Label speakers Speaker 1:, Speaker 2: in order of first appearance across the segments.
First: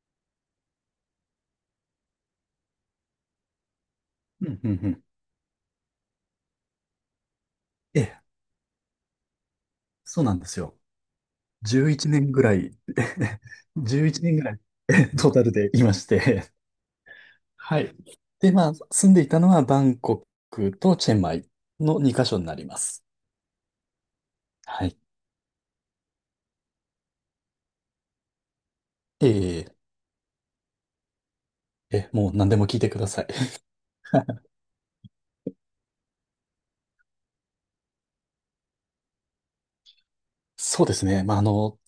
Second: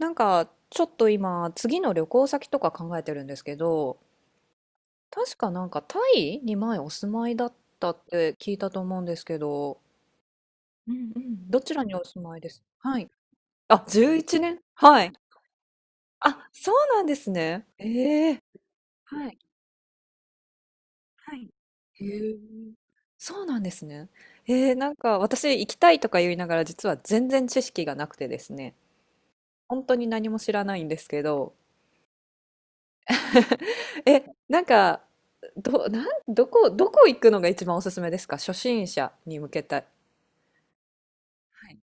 Speaker 1: なんか、ちょっと今、次の旅行先とか考えてるんですけど、
Speaker 2: うんうんうん
Speaker 1: 確かなんかタイに前お住まいだったっ
Speaker 2: ええ、
Speaker 1: て聞いたと思うんですけど、
Speaker 2: そうなんですよ。
Speaker 1: うんうん、どちらに
Speaker 2: 11
Speaker 1: お住
Speaker 2: 年
Speaker 1: まい
Speaker 2: ぐ
Speaker 1: で
Speaker 2: ら
Speaker 1: す
Speaker 2: い、
Speaker 1: はい。あ、
Speaker 2: 11
Speaker 1: 11
Speaker 2: 年ぐら
Speaker 1: 年
Speaker 2: い、
Speaker 1: はい。
Speaker 2: トータルでいまし
Speaker 1: あ、
Speaker 2: て。
Speaker 1: そうなんですね。
Speaker 2: はい。
Speaker 1: ええ
Speaker 2: で、まあ、住んで
Speaker 1: は
Speaker 2: い
Speaker 1: い。
Speaker 2: たのはバンコクとチェンマ
Speaker 1: は
Speaker 2: イ
Speaker 1: い。
Speaker 2: の
Speaker 1: へ
Speaker 2: 2カ
Speaker 1: え。
Speaker 2: 所になります。
Speaker 1: そうなんですね。
Speaker 2: は
Speaker 1: なん
Speaker 2: い。
Speaker 1: か私行きたいとか言いながら実は全然知識がなくてですね、
Speaker 2: ええ、
Speaker 1: 本当に何も知らないんですけど、
Speaker 2: え、もう何でも聞いてください。
Speaker 1: なんか、ど、なん、どこ、どこ行くのが一番おすすめですか初心者に向けた。
Speaker 2: そうですね。まあ、
Speaker 1: はい。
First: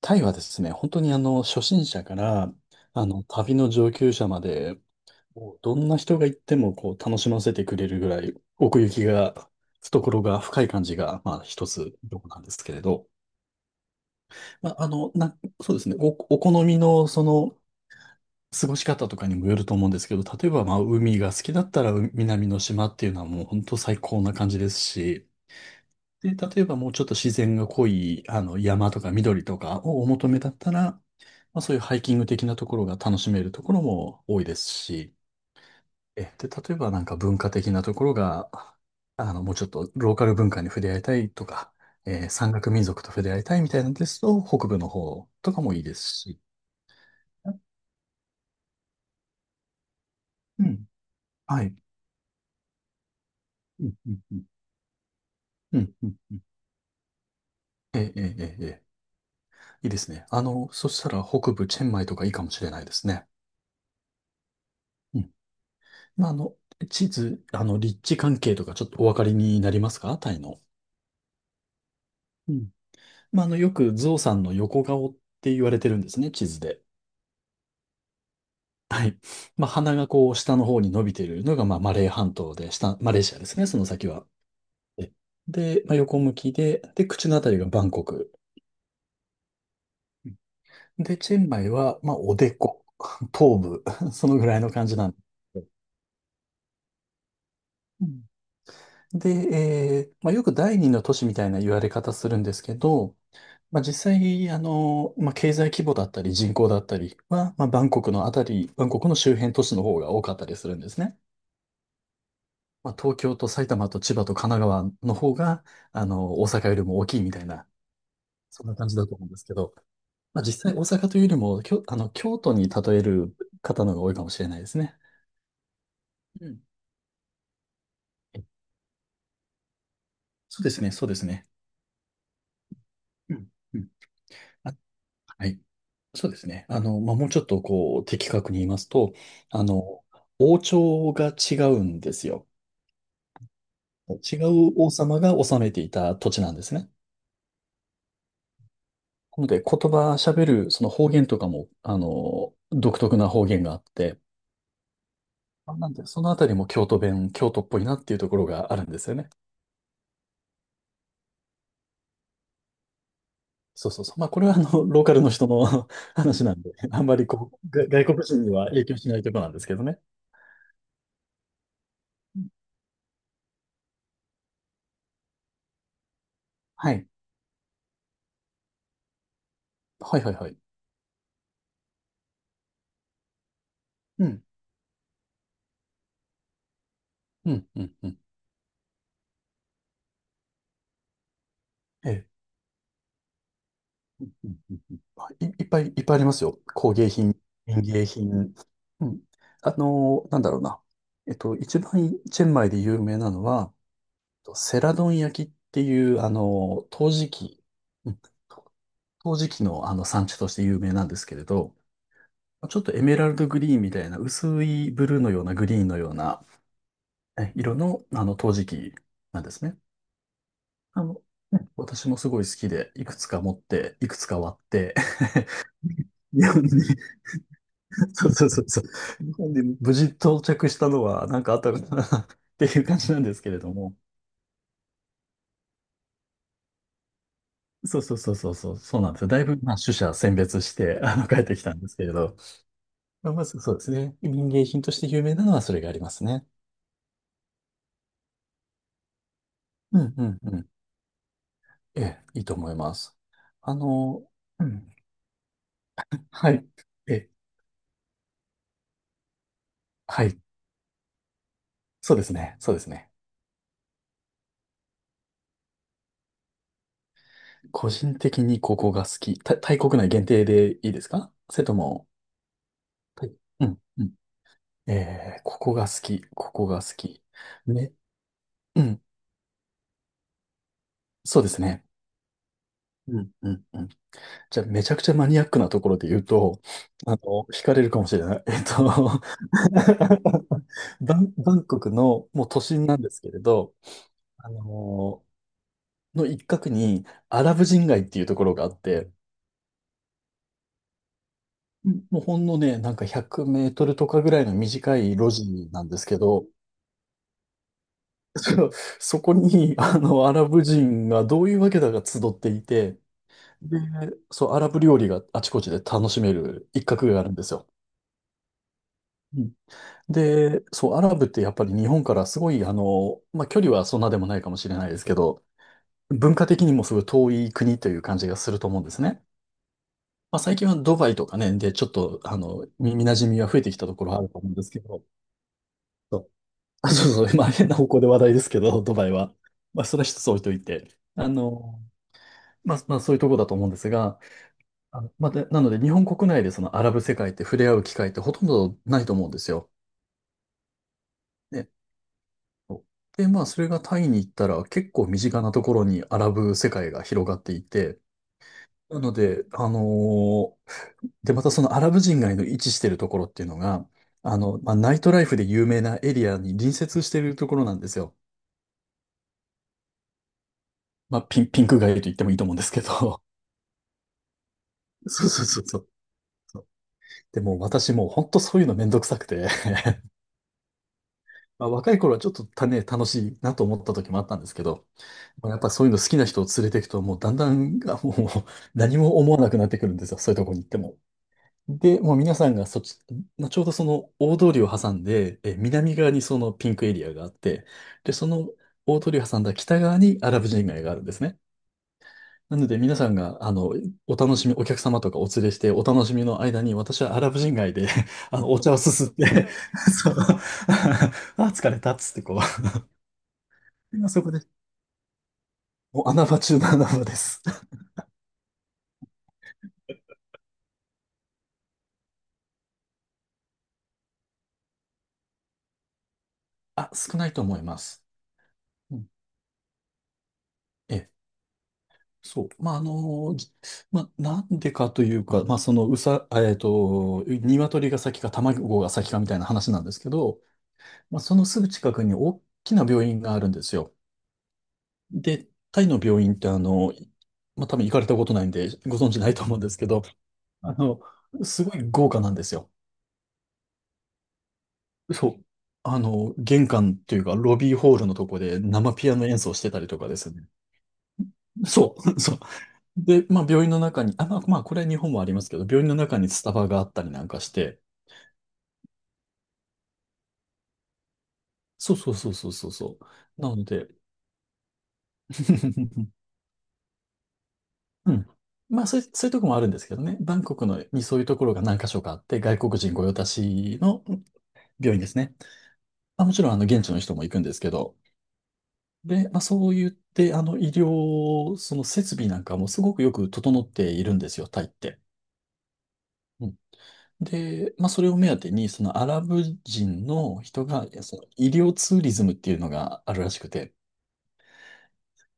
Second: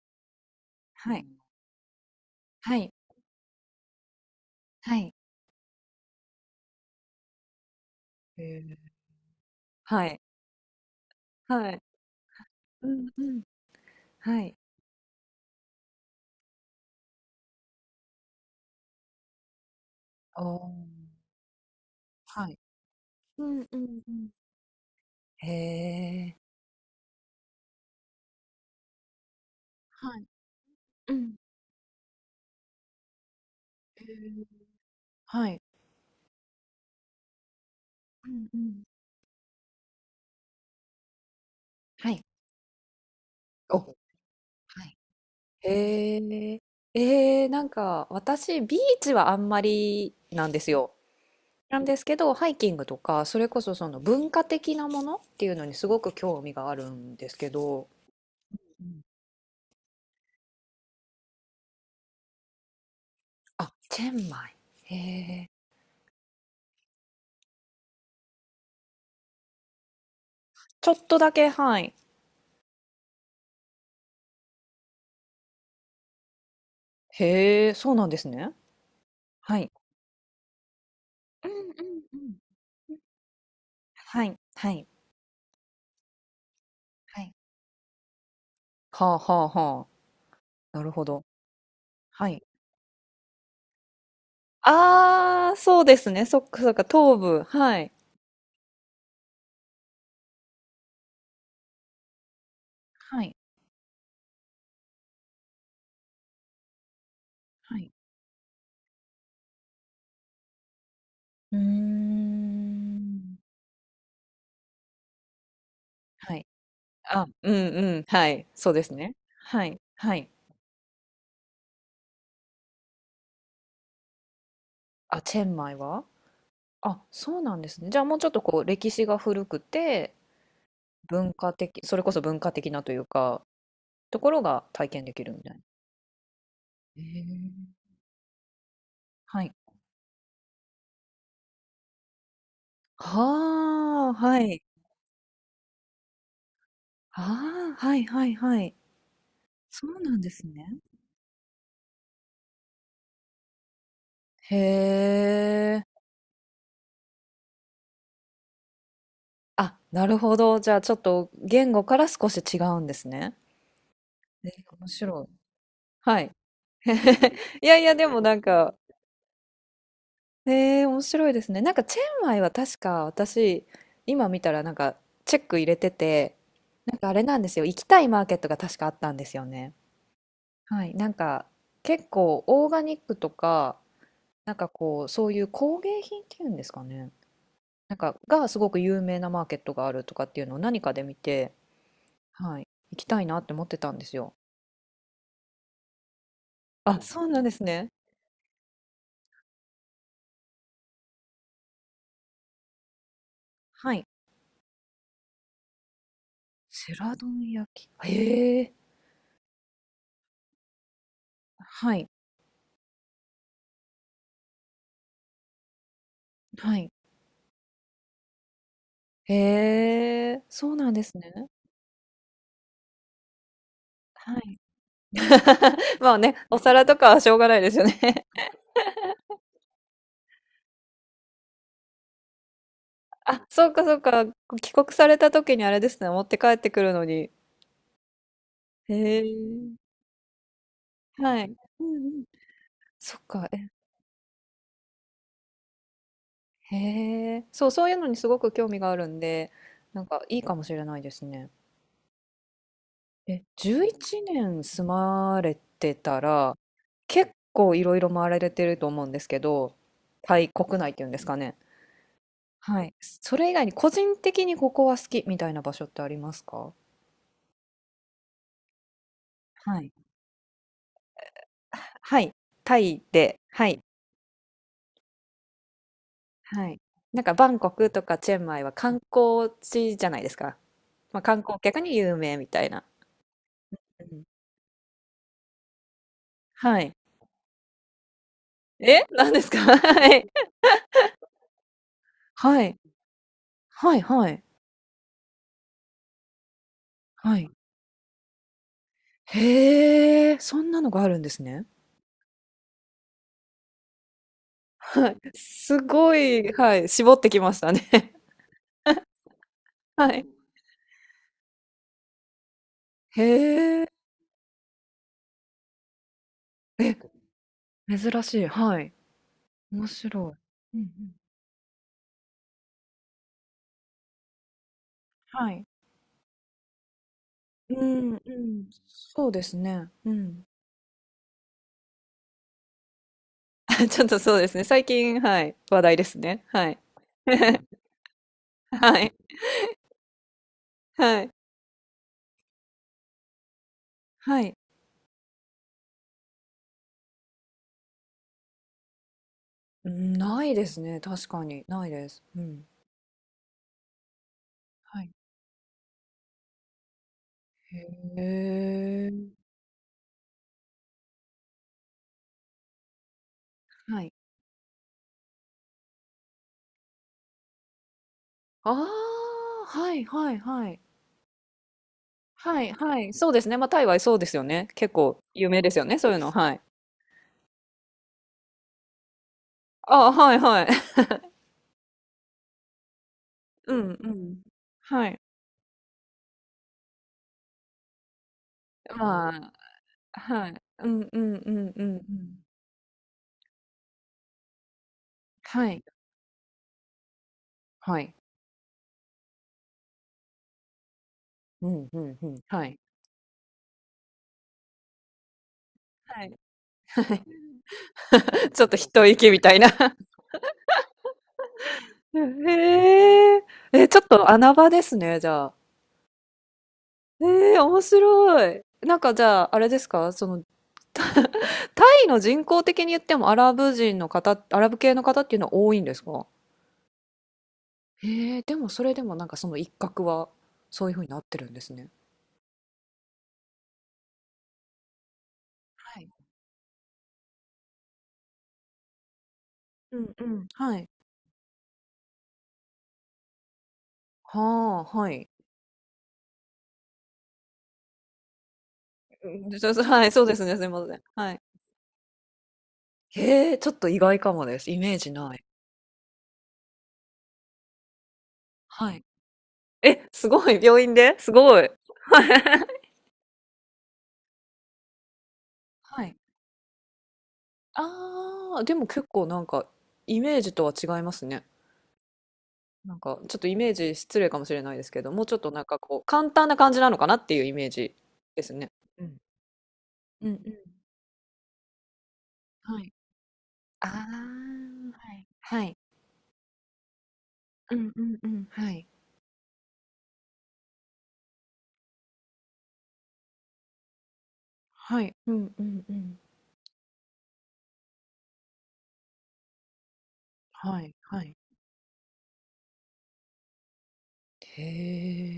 Speaker 2: タイはですね、本当に
Speaker 1: はい。
Speaker 2: 初心者から、
Speaker 1: はい。
Speaker 2: あの、旅の上級者まで、
Speaker 1: はい。
Speaker 2: もうどんな人が行ってもこう楽しませてくれるぐらい
Speaker 1: え
Speaker 2: 奥
Speaker 1: ー
Speaker 2: 行きが、
Speaker 1: はい。
Speaker 2: 懐が深い感じが、まあ一
Speaker 1: はい。
Speaker 2: つどこなんですけれ
Speaker 1: うん
Speaker 2: ど、
Speaker 1: うん。はい。
Speaker 2: まあ、そうですね、お好みのその過ごし方とかにもよると思うんですけど、
Speaker 1: お
Speaker 2: 例えばまあ
Speaker 1: ー。
Speaker 2: 海が好きだったら
Speaker 1: は
Speaker 2: 南
Speaker 1: い。
Speaker 2: の島っていうのはも
Speaker 1: う
Speaker 2: う
Speaker 1: ん
Speaker 2: 本
Speaker 1: う
Speaker 2: 当最
Speaker 1: んう
Speaker 2: 高
Speaker 1: ん。
Speaker 2: な感じですし、
Speaker 1: へ
Speaker 2: で、
Speaker 1: え。
Speaker 2: 例えばもうちょっと自然が濃いあの山とか緑とかをお
Speaker 1: はい。
Speaker 2: 求めだったら、
Speaker 1: うん。
Speaker 2: まあそういうハイキング的なところが楽しめるところ
Speaker 1: え
Speaker 2: も多い
Speaker 1: ー
Speaker 2: ですし、
Speaker 1: はい。
Speaker 2: で、例えばなんか文化的なところ
Speaker 1: うん
Speaker 2: が、
Speaker 1: うん。
Speaker 2: あの、もうちょっとローカル文化に触れ合いたいとか、
Speaker 1: はい。
Speaker 2: 山岳民族と触れ合いたいみ
Speaker 1: お、
Speaker 2: た
Speaker 1: は
Speaker 2: いなんですと、北部の方とか
Speaker 1: い。
Speaker 2: もいいです
Speaker 1: へ
Speaker 2: し。
Speaker 1: え。なんか私ビーチはあんまりなんで
Speaker 2: う
Speaker 1: す
Speaker 2: ん。
Speaker 1: よ。
Speaker 2: はい。
Speaker 1: なんですけど、ハイキングとか、それこそ
Speaker 2: う
Speaker 1: そ
Speaker 2: ん、
Speaker 1: の
Speaker 2: うん、
Speaker 1: 文
Speaker 2: う
Speaker 1: 化
Speaker 2: ん。
Speaker 1: 的なものっていうのに
Speaker 2: う
Speaker 1: す
Speaker 2: ん、
Speaker 1: ご
Speaker 2: う
Speaker 1: く
Speaker 2: ん、うん。
Speaker 1: 興味があるんですけど、
Speaker 2: ええ、ええ、ええ。え
Speaker 1: う
Speaker 2: え、
Speaker 1: ん。
Speaker 2: いいですね。あの、そしたら北部チェンマイとかいいかもしれないですね。
Speaker 1: あ、チェンマイ。へ
Speaker 2: うん。
Speaker 1: え。
Speaker 2: まあ、地図、あの、立地関係とかちょっとお分かりになりますか、タイの。
Speaker 1: ちょっとだけ、はい。
Speaker 2: うん。まあ、あの、よくゾウさんの横顔って言われてるんですね、地図で。
Speaker 1: へえ、そうなんですね。
Speaker 2: はい。
Speaker 1: は
Speaker 2: まあ、
Speaker 1: い。
Speaker 2: 鼻がこう、下の方に伸びている
Speaker 1: うん
Speaker 2: のが、まあ、マレー
Speaker 1: うんうん。
Speaker 2: 半島で、下、マレーシアですね、その先
Speaker 1: は
Speaker 2: は。
Speaker 1: い、はい、
Speaker 2: えで、まあ、横向きで、
Speaker 1: は
Speaker 2: 口
Speaker 1: い。
Speaker 2: のあたりがバンコク。
Speaker 1: はあはあはあ。なるほ
Speaker 2: で、
Speaker 1: ど。
Speaker 2: チェンマイは、まあ、
Speaker 1: は
Speaker 2: お
Speaker 1: い。
Speaker 2: でこ、頭部、そのぐらいの感じなんです
Speaker 1: ああ、
Speaker 2: けど。
Speaker 1: そうですね。そっかそっか、東部。はい。
Speaker 2: うんで、まあ、よく第二の都市みたいな言われ方するんですけど、
Speaker 1: はい、
Speaker 2: まあ、実際、まあ、経済規模だったり人口だったりは、まあ、
Speaker 1: はい。
Speaker 2: バンコクの周辺都市の方が多かったりするんですね。
Speaker 1: うー
Speaker 2: まあ、東京
Speaker 1: ん。
Speaker 2: と埼玉と千葉と神奈川の方が、あ
Speaker 1: は
Speaker 2: の、
Speaker 1: い。
Speaker 2: 大阪よりも大きい
Speaker 1: あ、
Speaker 2: みたい
Speaker 1: うん
Speaker 2: な、
Speaker 1: うん。はい。
Speaker 2: そん
Speaker 1: そう
Speaker 2: な
Speaker 1: で
Speaker 2: 感
Speaker 1: す
Speaker 2: じだ
Speaker 1: ね。
Speaker 2: と思うんですけ
Speaker 1: は
Speaker 2: ど、
Speaker 1: い、はい。
Speaker 2: まあ、実際大阪というよりも、きょ、あの、京都に例える方の方が多いかもしれないですね。
Speaker 1: あ、チェンマイは
Speaker 2: うん。
Speaker 1: あ、そうなんですね。じゃあもうちょっと
Speaker 2: え
Speaker 1: こう歴史が古くて
Speaker 2: そうですね、そうです
Speaker 1: 文
Speaker 2: ね。
Speaker 1: 化的、それこそ文化的なという
Speaker 2: う
Speaker 1: か、
Speaker 2: ん。うん。
Speaker 1: ところが
Speaker 2: あ、
Speaker 1: 体験できるみ
Speaker 2: は
Speaker 1: たい
Speaker 2: い。
Speaker 1: な。
Speaker 2: そうですね。あの、
Speaker 1: へ
Speaker 2: まあ、も
Speaker 1: え
Speaker 2: うちょっとこう、的確に言いますと、
Speaker 1: はい。
Speaker 2: あの、王朝が違うんですよ。
Speaker 1: はあ、
Speaker 2: 違
Speaker 1: はい。
Speaker 2: う王様が治めていた土地なんですね。
Speaker 1: ああ、はいはいはい。
Speaker 2: なので、言
Speaker 1: そうな
Speaker 2: 葉
Speaker 1: んで
Speaker 2: 喋
Speaker 1: す
Speaker 2: る、
Speaker 1: ね。
Speaker 2: その方言とかも、あの、独特な方言があって、
Speaker 1: へえ。
Speaker 2: なんで、そのあたりも京都っぽいなっていうところがあるんですよね。
Speaker 1: あ、なるほど。じゃあちょっと言語から少し違うんですね。
Speaker 2: そうそうそう。まあ、これ
Speaker 1: え
Speaker 2: はあの、
Speaker 1: 面
Speaker 2: ローカル
Speaker 1: 白
Speaker 2: の
Speaker 1: い。
Speaker 2: 人の
Speaker 1: はい。
Speaker 2: 話なんで、あんまり こ
Speaker 1: い
Speaker 2: う、
Speaker 1: やい
Speaker 2: が
Speaker 1: や、
Speaker 2: 外
Speaker 1: でも
Speaker 2: 国
Speaker 1: なん
Speaker 2: 人には
Speaker 1: か、
Speaker 2: 影響しないところなんですけどね。
Speaker 1: へえ、面白いですね。なんかチェンマ
Speaker 2: う
Speaker 1: イは
Speaker 2: ん
Speaker 1: 確か私、今見たらなんかチェック入れてて、
Speaker 2: は
Speaker 1: なん
Speaker 2: い。
Speaker 1: かあれなんですよ。行きたいマーケットが確かあったんですよね。
Speaker 2: はいはいはい。
Speaker 1: はい。なんか結構オーガニックとか、
Speaker 2: うん。
Speaker 1: なんかこう、そういう工芸品っていうんですかね。
Speaker 2: うん、うん、
Speaker 1: なん
Speaker 2: う
Speaker 1: か
Speaker 2: ん。
Speaker 1: がすごく有名なマーケットがあるとかっていうのを何かで見て、
Speaker 2: ええ。
Speaker 1: はい。行きたいなって思ってたんですよ。
Speaker 2: いっぱい、いっぱいありますよ。工
Speaker 1: あ、
Speaker 2: 芸
Speaker 1: そう
Speaker 2: 品、
Speaker 1: なんです
Speaker 2: 園
Speaker 1: ね。
Speaker 2: 芸品。うん。なんだろうな。えっと、一番チェンマイで有名なのは、
Speaker 1: はい。
Speaker 2: セラドン焼きっていう、
Speaker 1: セ
Speaker 2: 陶
Speaker 1: ラド
Speaker 2: 磁
Speaker 1: ン
Speaker 2: 器。
Speaker 1: 焼き。へえ。
Speaker 2: 陶磁器のあの産地として有名なんですけれど、
Speaker 1: はい。
Speaker 2: ちょっとエメラルドグリーンみたいな薄いブルーのようなグリーンのような
Speaker 1: はい。
Speaker 2: 色のあの陶磁器なんですね。
Speaker 1: へえ。そうなんで
Speaker 2: あの、
Speaker 1: すね。
Speaker 2: ね、私もすごい好きで、いくつか持って、いくつ
Speaker 1: は
Speaker 2: か割
Speaker 1: い。
Speaker 2: って、
Speaker 1: まあ ね、
Speaker 2: 日
Speaker 1: お
Speaker 2: 本に、
Speaker 1: 皿とかはしょうがないですよね。
Speaker 2: そう そうそうそう、日本に無事到着したのはなんかあったのかな っていう感じなんです
Speaker 1: あ、
Speaker 2: けれ
Speaker 1: そ
Speaker 2: ど
Speaker 1: うかそ
Speaker 2: も。
Speaker 1: うか。帰国された時にあれですね、持って帰ってくるのに。
Speaker 2: そうそうそうそうそう、
Speaker 1: へ
Speaker 2: そうなんですよ。だいぶ、まあ、
Speaker 1: え。
Speaker 2: 取捨選別して、あの、帰
Speaker 1: は
Speaker 2: っ
Speaker 1: い。
Speaker 2: てきたん
Speaker 1: う
Speaker 2: で
Speaker 1: ん
Speaker 2: すけ
Speaker 1: う
Speaker 2: れ
Speaker 1: ん。
Speaker 2: ど。
Speaker 1: そっ
Speaker 2: まあま
Speaker 1: か、え、
Speaker 2: ずそうですね。民芸品として有名なのはそれがありますね。
Speaker 1: へえ。そう、そういうのにすごく興味があるんで、
Speaker 2: う
Speaker 1: なん
Speaker 2: ん
Speaker 1: か
Speaker 2: うん
Speaker 1: いいか
Speaker 2: う
Speaker 1: も
Speaker 2: ん。
Speaker 1: しれないですね。
Speaker 2: ええ、いいと思います。
Speaker 1: え、
Speaker 2: あ
Speaker 1: 11
Speaker 2: の、
Speaker 1: 年
Speaker 2: う
Speaker 1: 住
Speaker 2: ん、
Speaker 1: まれてた
Speaker 2: は
Speaker 1: ら、
Speaker 2: い。え、
Speaker 1: 結構いろいろ回られてると思うんですけど、
Speaker 2: はい。
Speaker 1: タイ国内っていうんですかね。
Speaker 2: そうですね。そうで
Speaker 1: は
Speaker 2: す
Speaker 1: い。
Speaker 2: ね。
Speaker 1: それ以外に個人的にここは好きみたいな場所ってありますか？
Speaker 2: 個人的にここが好き。タイ
Speaker 1: はい。
Speaker 2: 国内限定でいいですか、それとも、
Speaker 1: はい、タイ
Speaker 2: はい、
Speaker 1: で、
Speaker 2: う
Speaker 1: はい、
Speaker 2: ん、うん。えー、ここが好き。こ
Speaker 1: は
Speaker 2: こ
Speaker 1: い。
Speaker 2: が好
Speaker 1: なん
Speaker 2: き。
Speaker 1: かバンコク
Speaker 2: ね。
Speaker 1: とかチェンマイは
Speaker 2: う
Speaker 1: 観
Speaker 2: ん。
Speaker 1: 光地じゃないですか。まあ、
Speaker 2: そ
Speaker 1: 観
Speaker 2: うで
Speaker 1: 光
Speaker 2: す
Speaker 1: 客
Speaker 2: ね。
Speaker 1: に有名みたいな。
Speaker 2: うん、うん、うん。
Speaker 1: うん。
Speaker 2: じゃあ、めちゃくちゃマニアックなところで言うと、
Speaker 1: はい。
Speaker 2: あの、惹かれるかもしれない。えっと
Speaker 1: え、何 ですか？はい。
Speaker 2: バンコクの、もう
Speaker 1: は
Speaker 2: 都
Speaker 1: い。
Speaker 2: 心なんですけれど、
Speaker 1: はいはい。
Speaker 2: あのの一角に
Speaker 1: は
Speaker 2: ア
Speaker 1: い。
Speaker 2: ラブ人街っていうところがあって、
Speaker 1: へえ、そんなのがあるんですね。
Speaker 2: うん。もうほんのね、なんか100メートルとかぐらいの短
Speaker 1: は
Speaker 2: い
Speaker 1: い。
Speaker 2: 路地
Speaker 1: す
Speaker 2: なんです
Speaker 1: ご
Speaker 2: けど、
Speaker 1: い、はい、絞ってきましたね。
Speaker 2: そ そこに、あ
Speaker 1: はい。
Speaker 2: の、アラブ人がどういうわけだか集っていて、
Speaker 1: へ
Speaker 2: で、
Speaker 1: え。
Speaker 2: そう、アラブ料理があちこちで楽しめる一
Speaker 1: え、
Speaker 2: 角があるんですよ。
Speaker 1: 珍しい。はい。
Speaker 2: うん
Speaker 1: 面白
Speaker 2: で、
Speaker 1: い。うんう
Speaker 2: そう、アラ
Speaker 1: ん。
Speaker 2: ブってやっぱり日本からすごい、あの、まあ、距離はそんなでもないかもしれないですけど、
Speaker 1: はい。
Speaker 2: 文化的にもすごい遠い
Speaker 1: う
Speaker 2: 国という感
Speaker 1: ん、
Speaker 2: じ
Speaker 1: う
Speaker 2: がすると
Speaker 1: ん。
Speaker 2: 思うんですね。
Speaker 1: そうですね。う
Speaker 2: まあ、
Speaker 1: ん。
Speaker 2: 最近はドバイとかね、で、ちょっと、あの、耳馴染みは増えてきた と
Speaker 1: ちょ
Speaker 2: こ
Speaker 1: っ
Speaker 2: ろ
Speaker 1: と
Speaker 2: はある
Speaker 1: そう
Speaker 2: と
Speaker 1: で
Speaker 2: 思うん
Speaker 1: すね。
Speaker 2: ですけ
Speaker 1: 最
Speaker 2: ど、
Speaker 1: 近、はい。話題です
Speaker 2: そう、
Speaker 1: ね。はい。
Speaker 2: あそうそう、まあ、変な方向で話題ですけど、ド
Speaker 1: は
Speaker 2: バイ
Speaker 1: い。
Speaker 2: は。まあ、それは一つ置いといて、
Speaker 1: は
Speaker 2: あ
Speaker 1: い。
Speaker 2: の、まあ、そういうところだと思うんですが、
Speaker 1: はい。
Speaker 2: あの、まあ、で、なので、日本国内でそのアラブ世界って触れ合う機会ってほとんどないと思うんですよ。
Speaker 1: うん、ないですね。確かに。
Speaker 2: ね。
Speaker 1: ないです。うん。
Speaker 2: そう、で、まあ、それがタイに行ったら、結
Speaker 1: は
Speaker 2: 構
Speaker 1: い。
Speaker 2: 身近なところにアラブ世界が広がっていて、
Speaker 1: へ
Speaker 2: なの
Speaker 1: え。
Speaker 2: で、あのーで、またそのアラブ人街の位置してるところっていうのが、
Speaker 1: はい。
Speaker 2: あの、まあ、ナイトライフで有名なエリアに隣接しているところなんですよ。
Speaker 1: ああ、はいはいはい。
Speaker 2: まあ、ピンク街と言ってもいいと思うん
Speaker 1: は
Speaker 2: です
Speaker 1: い
Speaker 2: け
Speaker 1: はい。
Speaker 2: ど。
Speaker 1: そうですね。まあ、タイはそうですよね。結 構
Speaker 2: そうそう
Speaker 1: 有名
Speaker 2: そう
Speaker 1: です
Speaker 2: そ
Speaker 1: よ
Speaker 2: う。
Speaker 1: ね。そういうの。は
Speaker 2: そ
Speaker 1: い。
Speaker 2: うでもう私もう本当そういうのめんどくさくて。
Speaker 1: あ あ、はいはい。
Speaker 2: まあ、若い頃はちょっとたね、楽しいなと
Speaker 1: う
Speaker 2: 思っ
Speaker 1: んう
Speaker 2: た時もあったん
Speaker 1: ん。
Speaker 2: ですけど、
Speaker 1: はい。
Speaker 2: まあやっぱそういうの好きな人を連れていくと、もうだんだん、あもう何も
Speaker 1: ま
Speaker 2: 思わなくなってくるんですよ、
Speaker 1: あ、
Speaker 2: そういうと
Speaker 1: は
Speaker 2: ころ
Speaker 1: い。
Speaker 2: に行って
Speaker 1: う
Speaker 2: も。
Speaker 1: んうんうんうんう
Speaker 2: で、もう皆
Speaker 1: ん。
Speaker 2: さんがそっち、まあちょうどその大通りを挟んで、え、
Speaker 1: はい。
Speaker 2: 南側にそのピンクエリアがあって、
Speaker 1: は
Speaker 2: で、
Speaker 1: い。
Speaker 2: その大通りを挟んだ北側にアラブ人街があるんですね。
Speaker 1: うんうんうん。
Speaker 2: な
Speaker 1: は
Speaker 2: の
Speaker 1: い。
Speaker 2: で皆さんが、あの、お楽しみ、お客様とかお連れしてお楽し
Speaker 1: は
Speaker 2: み
Speaker 1: い。
Speaker 2: の間に、私はアラブ 人街で あの、お
Speaker 1: ちょっ
Speaker 2: 茶
Speaker 1: と
Speaker 2: をす
Speaker 1: 一
Speaker 2: すっ
Speaker 1: 息み
Speaker 2: て
Speaker 1: たいな。
Speaker 2: そう、あ、疲れたっつってこう、
Speaker 1: へえ。え、ちょっ
Speaker 2: 今そ
Speaker 1: と
Speaker 2: こで、
Speaker 1: 穴場ですね、じゃあ。
Speaker 2: もう穴場中の穴場です。
Speaker 1: ええ、面白い。なんかじゃあ、あれですか、その、タイの人口的に言ってもアラブ人の方、アラブ系の方っていうのは多いんですか
Speaker 2: あ、少ないと思います。
Speaker 1: へえ、でもそれ
Speaker 2: う
Speaker 1: で
Speaker 2: ん、
Speaker 1: もなんかその一角は、そういうふうに
Speaker 2: ええ、
Speaker 1: なってるんですね。
Speaker 2: そう。まあ、まあ、なんでかというか、まあ、その、う
Speaker 1: はい。
Speaker 2: さ、えっと、鶏が先か卵が先かみたいな話なんで
Speaker 1: う
Speaker 2: すけ
Speaker 1: んう
Speaker 2: ど、
Speaker 1: ん。はい。
Speaker 2: まあ、そのすぐ近くに大きな病院があるんですよ。
Speaker 1: はあ、はい。
Speaker 2: で、タイの病院ってまあ、多分行かれたことないんで、ご存知な
Speaker 1: う
Speaker 2: いと
Speaker 1: ん
Speaker 2: 思うん
Speaker 1: じゃ
Speaker 2: で
Speaker 1: あ
Speaker 2: すけど、
Speaker 1: はい、そうですね、すい
Speaker 2: あ
Speaker 1: ませ
Speaker 2: の、
Speaker 1: ん。はい。
Speaker 2: すごい豪華なんですよ。
Speaker 1: へえ、ちょっと意外かもです。イメージ
Speaker 2: そ
Speaker 1: ない。
Speaker 2: う。あの、玄関というか、ロビーホールのとこで
Speaker 1: は
Speaker 2: 生
Speaker 1: い。
Speaker 2: ピアノ演奏してたりと
Speaker 1: え、
Speaker 2: かで
Speaker 1: す
Speaker 2: すね。
Speaker 1: ごい、病院ですごい。
Speaker 2: そう。そう。で、まあ病院の中に、まあこれは日本もありますけど、病院の
Speaker 1: はい。
Speaker 2: 中にスタバがあったりなんかして、
Speaker 1: ああ、でも結構なんかイメージとは違いますね。
Speaker 2: そうそうそうそうそう
Speaker 1: なん
Speaker 2: そ
Speaker 1: かちょっ
Speaker 2: う。
Speaker 1: と
Speaker 2: な
Speaker 1: イ
Speaker 2: の
Speaker 1: メー
Speaker 2: で、
Speaker 1: ジ失礼かもしれないですけど、もうちょっとなんかこう 簡単な感じなのかなっていうイメージ
Speaker 2: うん。
Speaker 1: ですね。
Speaker 2: まあ
Speaker 1: うん。
Speaker 2: そういうとこもあるんですけどね。
Speaker 1: うんう
Speaker 2: バ
Speaker 1: ん。
Speaker 2: ンコクのにそういうところが何箇所かあって、外国
Speaker 1: はい。
Speaker 2: 人御用達
Speaker 1: ああ、
Speaker 2: の、うん、病院で
Speaker 1: は
Speaker 2: す
Speaker 1: い。
Speaker 2: ね。
Speaker 1: はい。
Speaker 2: まあ、もちろんあの現地の人も行くんですけ
Speaker 1: うん
Speaker 2: ど、
Speaker 1: うんうん。はい。
Speaker 2: で、まあそう言って、あの医療、その設備なんかもすごくよく整っているんですよ、タイって。
Speaker 1: はい。うんうんうん。
Speaker 2: うん。で、まあ、それを目当てに、そのアラブ人の人
Speaker 1: は
Speaker 2: が、い
Speaker 1: い
Speaker 2: やそ
Speaker 1: は
Speaker 2: の
Speaker 1: い。
Speaker 2: 医療ツーリズムっていうのがあるらしくて、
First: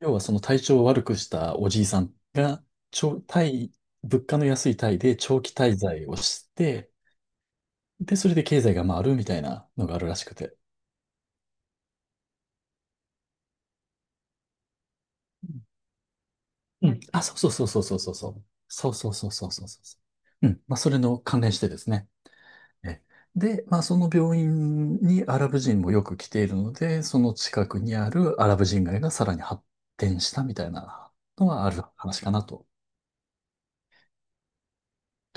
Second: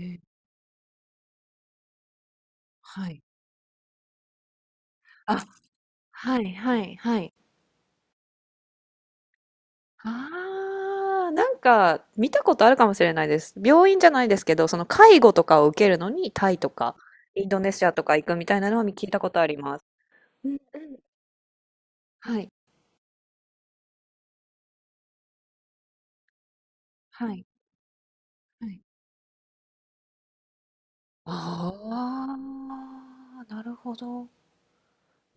Speaker 2: 要
Speaker 1: え。
Speaker 2: はその体調を悪くしたおじいさんが、
Speaker 1: は
Speaker 2: 長
Speaker 1: い。
Speaker 2: タイ、物価の安いタイで長
Speaker 1: あ、
Speaker 2: 期滞在を
Speaker 1: は
Speaker 2: し
Speaker 1: いは
Speaker 2: て、
Speaker 1: いはい。
Speaker 2: で、それで経済が回るみたいなのがあるらしくて。
Speaker 1: ああ、なんか見たことあるかもしれないです。病院じゃないですけど、その介護と
Speaker 2: う
Speaker 1: か
Speaker 2: ん。
Speaker 1: を受けるのにタイと
Speaker 2: う
Speaker 1: か
Speaker 2: ん、あ、そう
Speaker 1: イン
Speaker 2: そう
Speaker 1: ド
Speaker 2: そう
Speaker 1: ネ
Speaker 2: そう
Speaker 1: シア
Speaker 2: そう
Speaker 1: と
Speaker 2: そう
Speaker 1: か行
Speaker 2: そ
Speaker 1: く
Speaker 2: う。
Speaker 1: みたいなのは
Speaker 2: そう
Speaker 1: 聞
Speaker 2: そ
Speaker 1: い
Speaker 2: う
Speaker 1: た
Speaker 2: そ
Speaker 1: こ
Speaker 2: う
Speaker 1: とあ
Speaker 2: そう
Speaker 1: り
Speaker 2: そう
Speaker 1: ま
Speaker 2: そ
Speaker 1: す。
Speaker 2: う。
Speaker 1: う
Speaker 2: う
Speaker 1: んうん。
Speaker 2: ん。まあ、それの関連してですね。
Speaker 1: はい。
Speaker 2: えで、まあ、その病院にアラブ人もよく来ているので、そ
Speaker 1: は
Speaker 2: の
Speaker 1: い。
Speaker 2: 近くにあるアラブ
Speaker 1: は
Speaker 2: 人
Speaker 1: い。
Speaker 2: 街がさらに発展したみたいなのはある話かなと。
Speaker 1: ああ、なるほど。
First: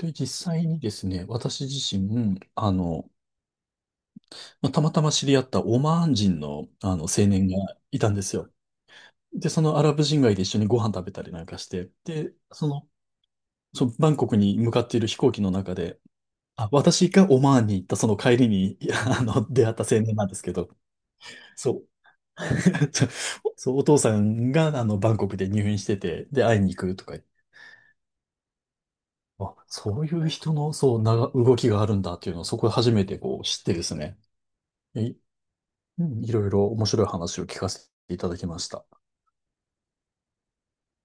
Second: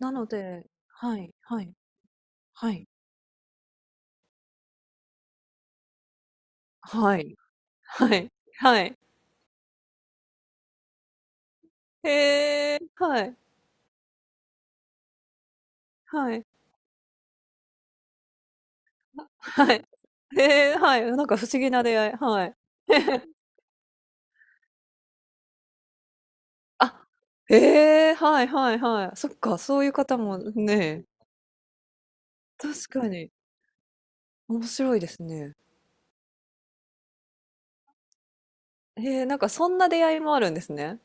Speaker 1: なの
Speaker 2: 実際
Speaker 1: で、
Speaker 2: にです
Speaker 1: は
Speaker 2: ね、
Speaker 1: い。は
Speaker 2: 私
Speaker 1: い。
Speaker 2: 自身、
Speaker 1: はい。
Speaker 2: まあたまたま知り合ったオマーン人の、あの
Speaker 1: は
Speaker 2: 青
Speaker 1: い。
Speaker 2: 年がいたん
Speaker 1: は
Speaker 2: で
Speaker 1: い。
Speaker 2: すよ。
Speaker 1: はい。
Speaker 2: で、そのアラブ人街で一緒にご飯食べたりなんかして、で、そ
Speaker 1: へえ、
Speaker 2: の、
Speaker 1: はい。
Speaker 2: そのバンコクに向かっている飛行機の中で、
Speaker 1: はい。
Speaker 2: あ、私がオマーンに行ったその帰りに、出
Speaker 1: は
Speaker 2: 会った
Speaker 1: い。
Speaker 2: 青年なんですけど、
Speaker 1: へえ、はい。なんか不思議な
Speaker 2: そう、
Speaker 1: 出会い。はい。
Speaker 2: ちょそう、お父さんが、あの、バンコクで入院してて、で、会いに行くと
Speaker 1: あ、
Speaker 2: か言って、
Speaker 1: ええ、はいはいはい。そっ
Speaker 2: あ、
Speaker 1: か、そういう
Speaker 2: そうい
Speaker 1: 方
Speaker 2: う
Speaker 1: も
Speaker 2: 人の、
Speaker 1: ね、
Speaker 2: 動きがあるんだっていうのを、そこで
Speaker 1: 確
Speaker 2: 初め
Speaker 1: か
Speaker 2: て
Speaker 1: に
Speaker 2: こう、知ってですね。
Speaker 1: 面白いで
Speaker 2: い、
Speaker 1: すね。
Speaker 2: うん、いろいろ面白い話を聞かせていただきました。
Speaker 1: へえ、なんかそんな出会いもあるんですね。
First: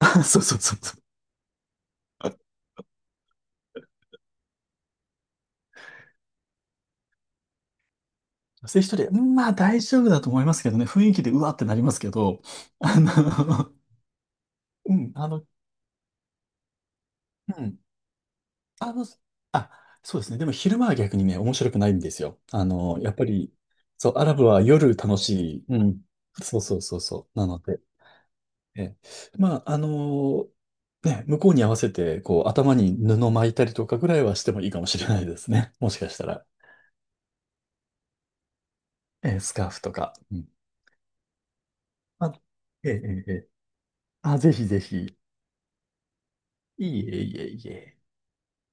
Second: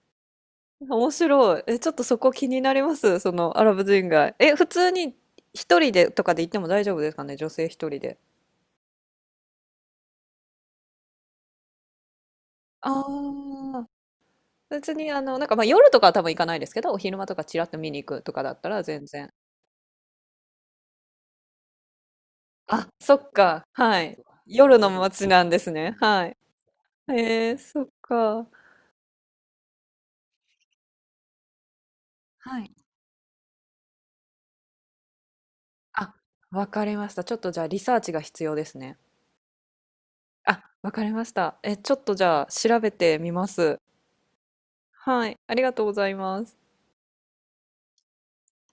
Speaker 2: そうそうそうそう。
Speaker 1: 面白い。え、ちょっとそこ気になります、そのアラブ人街。え、普通に一人でとかで行っても大丈夫ですかね、女性一人で。
Speaker 2: 女性一人で、うん、まあ大丈夫だと思いますけどね、雰囲気でうわってなりますけど、あの、
Speaker 1: ああ、別
Speaker 2: う
Speaker 1: に
Speaker 2: ん、
Speaker 1: あ
Speaker 2: あ
Speaker 1: の、な
Speaker 2: の、
Speaker 1: んかまあ夜とかは多分行かないですけど、お昼間とかチ
Speaker 2: う
Speaker 1: ラッと
Speaker 2: ん
Speaker 1: 見に行くとかだったら
Speaker 2: あ
Speaker 1: 全
Speaker 2: の、
Speaker 1: 然。
Speaker 2: あ、そうですね。でも昼間は逆にね、面白くないんですよ。あ
Speaker 1: あ、
Speaker 2: の、や
Speaker 1: そ
Speaker 2: っぱ
Speaker 1: っ
Speaker 2: り、
Speaker 1: か、は
Speaker 2: そう、
Speaker 1: い。
Speaker 2: アラブは
Speaker 1: 夜の
Speaker 2: 夜楽
Speaker 1: 街なん
Speaker 2: し
Speaker 1: で
Speaker 2: い。
Speaker 1: す
Speaker 2: う
Speaker 1: ね。
Speaker 2: ん。
Speaker 1: はい。
Speaker 2: そうそうそうそう。な
Speaker 1: へえ、
Speaker 2: ので、
Speaker 1: そっか。
Speaker 2: え、まあ、あのね、向こうに合わせて、こう、
Speaker 1: はい。
Speaker 2: 頭に布巻いたりとかぐらいはしてもいいかもしれないですね。もしか
Speaker 1: あ、
Speaker 2: したら。
Speaker 1: わかりました。ちょっとじゃあリサーチが必要ですね。
Speaker 2: え、スカーフとか。うん。
Speaker 1: あ、わかりました。え、ちょっとじ
Speaker 2: あ、
Speaker 1: ゃあ調べ
Speaker 2: ええ、
Speaker 1: て
Speaker 2: え
Speaker 1: み
Speaker 2: え。
Speaker 1: ます。
Speaker 2: あ、ぜひぜひ。
Speaker 1: はい、ありがとうございます。
Speaker 2: いえいえいえ。